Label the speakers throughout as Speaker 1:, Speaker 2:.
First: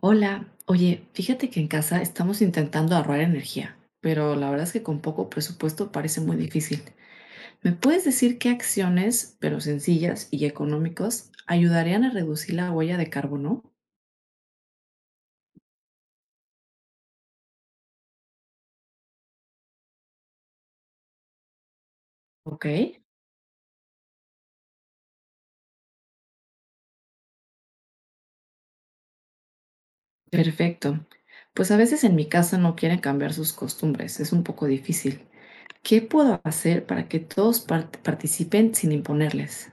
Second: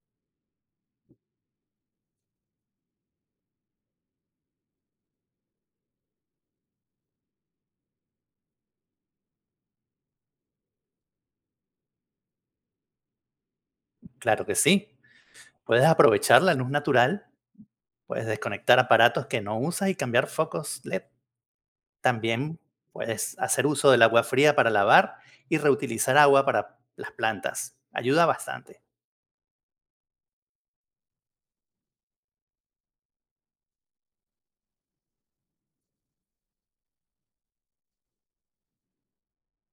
Speaker 1: Hola, oye, fíjate que en casa estamos intentando ahorrar energía, pero la verdad es que con poco presupuesto parece muy difícil. ¿Me puedes decir qué acciones, pero sencillas y económicas, ayudarían a reducir la huella de carbono?
Speaker 2: Claro que sí. Puedes aprovechar la luz natural, puedes desconectar aparatos que no usas y cambiar focos LED. También
Speaker 1: Ok,
Speaker 2: puedes hacer uso del agua fría para lavar y reutilizar agua para las plantas. Ayuda bastante.
Speaker 1: perfecto. Pues a veces en mi casa no quieren cambiar sus costumbres, es un poco difícil. ¿Qué puedo hacer para que todos participen sin imponerles?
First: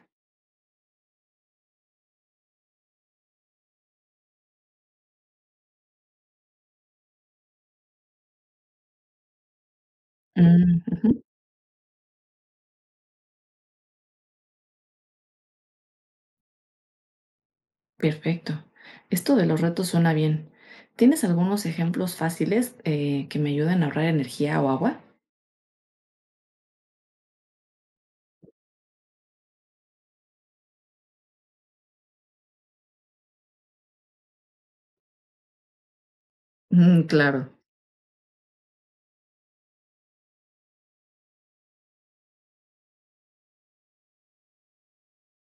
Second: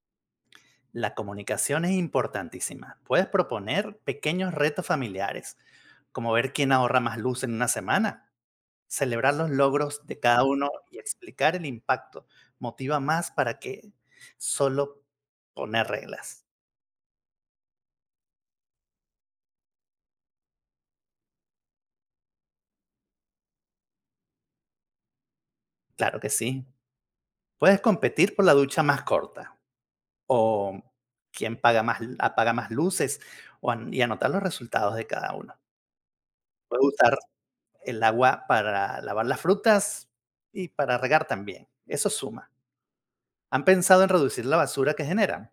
Speaker 2: La comunicación es importantísima. Puedes proponer pequeños retos familiares, como ver quién ahorra más luz en una semana. Celebrar los logros de cada uno
Speaker 1: Mm,
Speaker 2: y
Speaker 1: ujú.
Speaker 2: explicar el impacto motiva más para que solo poner reglas.
Speaker 1: Perfecto. Esto de los retos suena bien. ¿Tienes algunos ejemplos fáciles que me ayuden a ahorrar energía o agua?
Speaker 2: Claro que sí. Puedes competir por la ducha más corta o quién paga más, apaga más luces o y anotar los resultados de cada uno. Puedes
Speaker 1: Mm,
Speaker 2: usar
Speaker 1: claro.
Speaker 2: el agua para lavar las frutas y para regar también. Eso suma. ¿Han pensado en reducir la basura que generan?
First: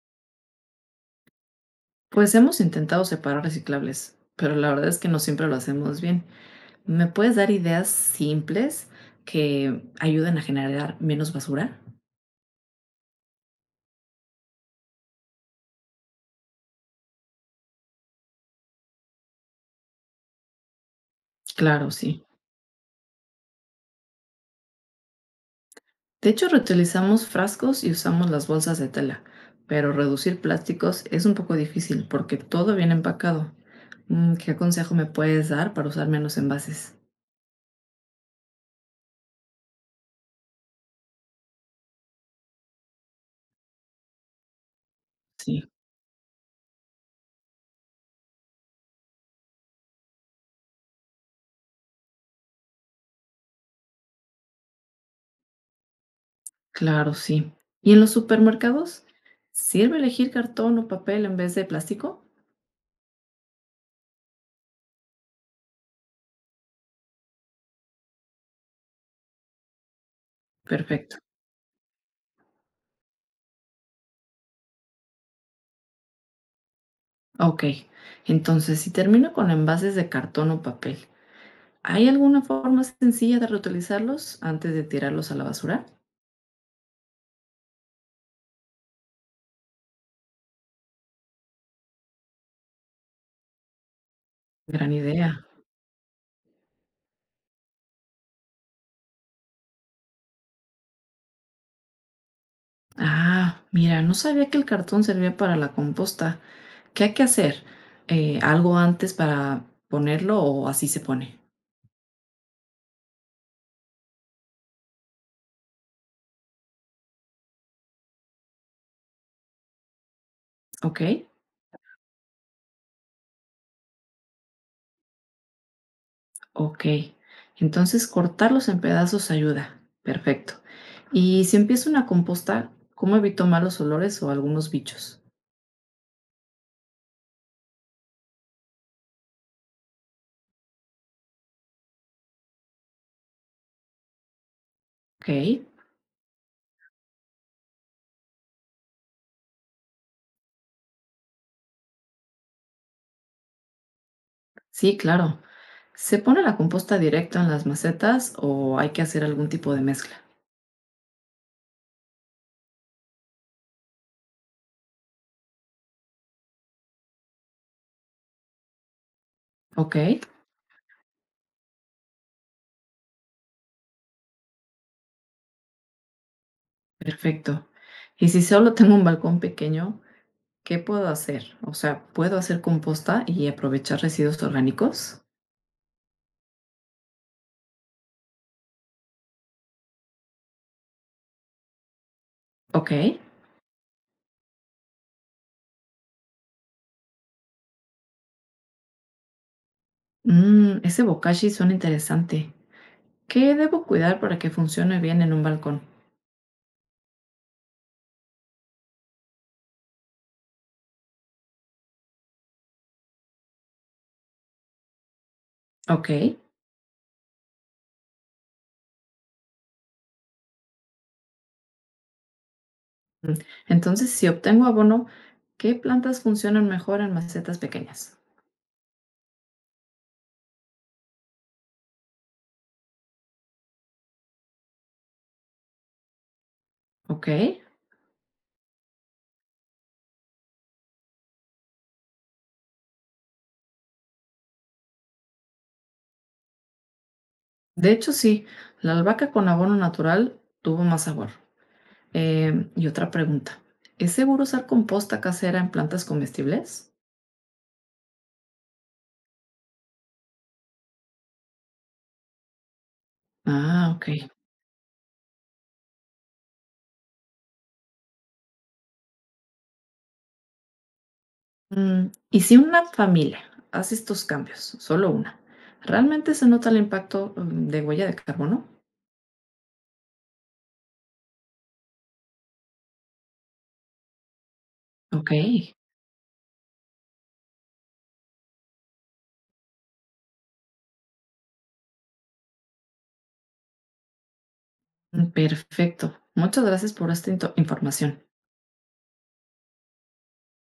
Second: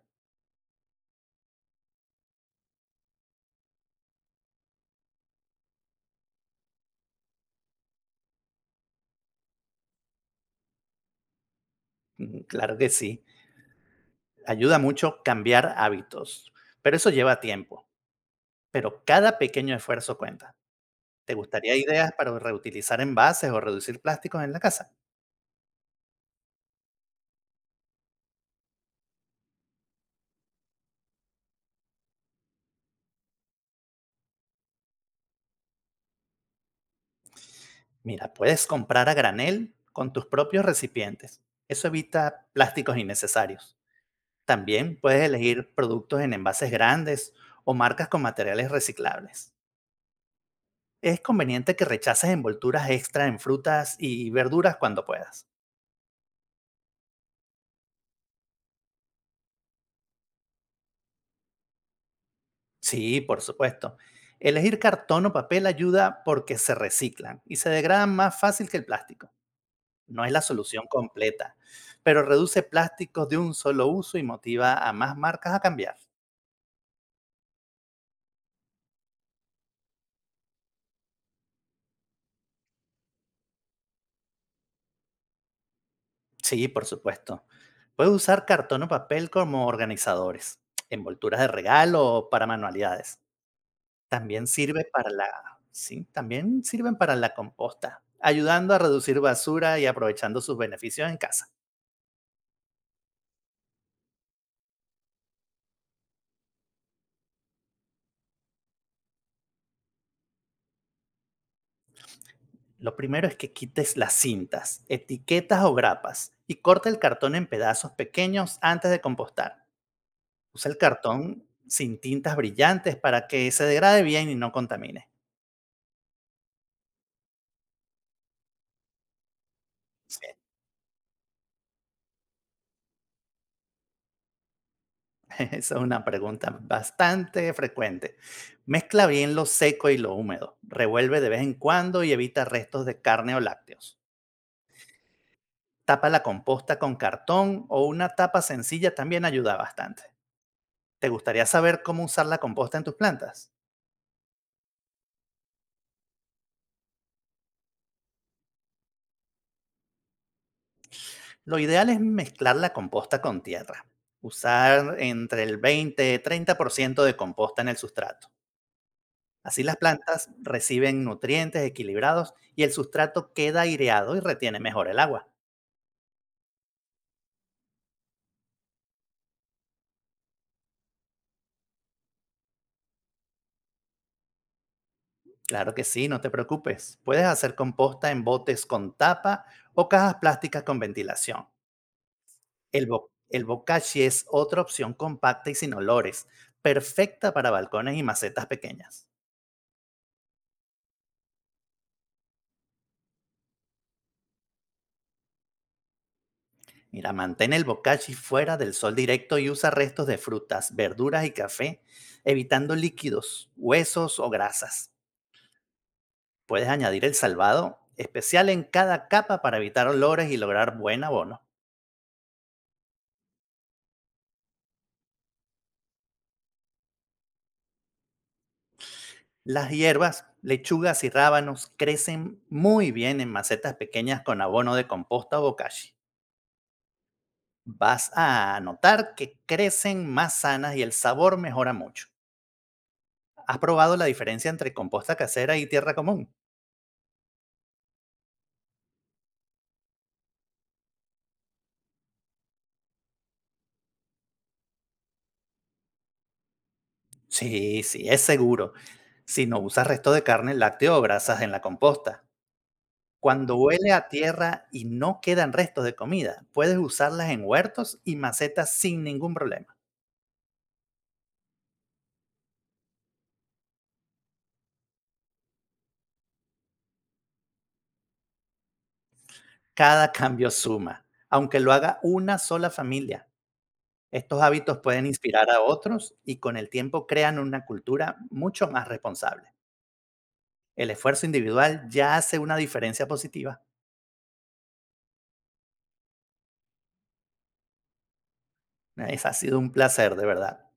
Speaker 1: Pues hemos intentado separar reciclables, pero la verdad es que no siempre lo hacemos bien. ¿Me puedes dar ideas simples que ayuden a generar menos basura?
Speaker 2: Claro que sí. Ayuda mucho cambiar hábitos, pero eso lleva tiempo. Pero cada pequeño esfuerzo cuenta. ¿Te gustaría
Speaker 1: Claro,
Speaker 2: ideas
Speaker 1: sí.
Speaker 2: para reutilizar envases o reducir plásticos en la casa?
Speaker 1: De hecho, reutilizamos frascos y usamos las bolsas de tela, pero reducir plásticos es un poco difícil porque todo viene empacado. Mm, ¿qué consejo me puedes dar para usar menos envases?
Speaker 2: Mira, puedes comprar a granel con tus propios recipientes. Eso evita plásticos innecesarios. También puedes
Speaker 1: Sí,
Speaker 2: elegir productos en envases grandes o marcas con materiales reciclables. Es conveniente que rechaces envolturas extra en frutas y verduras cuando puedas.
Speaker 1: claro, sí. ¿Y en los supermercados? ¿Sirve elegir cartón o papel en vez de plástico?
Speaker 2: Sí, por supuesto. Elegir cartón o papel ayuda porque se reciclan y se degradan más fácil que el plástico. No es la solución
Speaker 1: Perfecto.
Speaker 2: completa, pero reduce plásticos de un solo uso y motiva a más marcas a cambiar.
Speaker 1: Ok. Entonces, si termino con envases de cartón o papel, ¿hay alguna forma sencilla de reutilizarlos antes de tirarlos a la basura?
Speaker 2: Sí, por supuesto. Puedes usar cartón o papel como organizadores, envolturas de regalo o para manualidades. También sirve
Speaker 1: Gran
Speaker 2: para la,
Speaker 1: idea.
Speaker 2: sí, también sirven para la composta, ayudando a reducir basura y aprovechando sus beneficios en casa.
Speaker 1: Ah, mira, no sabía que el cartón servía para la composta. ¿Qué hay que hacer? ¿Algo antes para ponerlo o así se pone?
Speaker 2: Lo primero es que quites las cintas, etiquetas o grapas y corta el cartón en pedazos pequeños antes de compostar. Usa el
Speaker 1: Ok.
Speaker 2: cartón sin tintas brillantes para que se degrade bien y no contamine.
Speaker 1: Ok, entonces cortarlos en pedazos ayuda.
Speaker 2: Sí.
Speaker 1: Perfecto. Y si empiezo una composta, ¿cómo evito malos olores o algunos bichos?
Speaker 2: Esa es una pregunta bastante frecuente. Mezcla bien lo seco y lo húmedo. Revuelve de vez en cuando y evita restos de carne o lácteos.
Speaker 1: Ok,
Speaker 2: Tapa la composta con cartón o una tapa sencilla también ayuda bastante. ¿Te gustaría saber cómo usar la composta en tus plantas?
Speaker 1: sí, claro. ¿Se pone la composta directa en las macetas o hay que hacer algún tipo de mezcla?
Speaker 2: Lo ideal es mezclar la composta con tierra. Usar entre el 20 y 30% de composta en el sustrato. Así las
Speaker 1: Ok,
Speaker 2: plantas reciben nutrientes equilibrados y el sustrato queda aireado y retiene mejor el agua.
Speaker 1: perfecto. Y si solo tengo un balcón pequeño, ¿qué puedo hacer? O sea, ¿puedo hacer composta y aprovechar residuos orgánicos?
Speaker 2: Claro que sí, no te preocupes. Puedes hacer composta en botes con tapa o cajas plásticas con ventilación. El,
Speaker 1: Ok.
Speaker 2: bo- el bokashi es otra opción compacta y sin olores, perfecta para balcones y macetas pequeñas.
Speaker 1: Mm, ese bokashi suena interesante. ¿Qué debo cuidar para que funcione bien en un balcón?
Speaker 2: Mira, mantén el bokashi fuera del sol directo y usa restos de frutas, verduras y café, evitando líquidos, huesos o grasas.
Speaker 1: Ok,
Speaker 2: Puedes añadir el salvado especial en cada capa para evitar olores y lograr buen abono.
Speaker 1: entonces si obtengo abono, ¿qué plantas funcionan mejor en macetas pequeñas?
Speaker 2: Las hierbas, lechugas y rábanos crecen muy bien en macetas pequeñas con abono de composta o bokashi.
Speaker 1: Ok,
Speaker 2: Vas a notar que crecen más sanas y el sabor mejora mucho. ¿Has probado la diferencia entre composta casera y tierra común?
Speaker 1: de hecho sí, la albahaca con abono natural tuvo más sabor. Y otra pregunta, ¿es seguro usar composta casera en plantas comestibles?
Speaker 2: Sí, sí, es seguro. Si no usas resto de carne, lácteo o grasas en la composta. Cuando huele
Speaker 1: Ah,
Speaker 2: a
Speaker 1: ok.
Speaker 2: tierra y no quedan restos de comida, puedes usarlas en huertos y macetas sin ningún problema.
Speaker 1: Mm, ¿y si una familia hace estos cambios, solo una, realmente se nota el impacto de huella de carbono?
Speaker 2: Cada cambio suma, aunque lo haga una sola familia. Estos hábitos pueden
Speaker 1: Ok.
Speaker 2: inspirar a otros y con el tiempo crean una cultura mucho más responsable. El esfuerzo individual ya hace una diferencia positiva.
Speaker 1: Mm, perfecto. Muchas gracias por esta into información.
Speaker 2: Esa ha sido un placer, de verdad.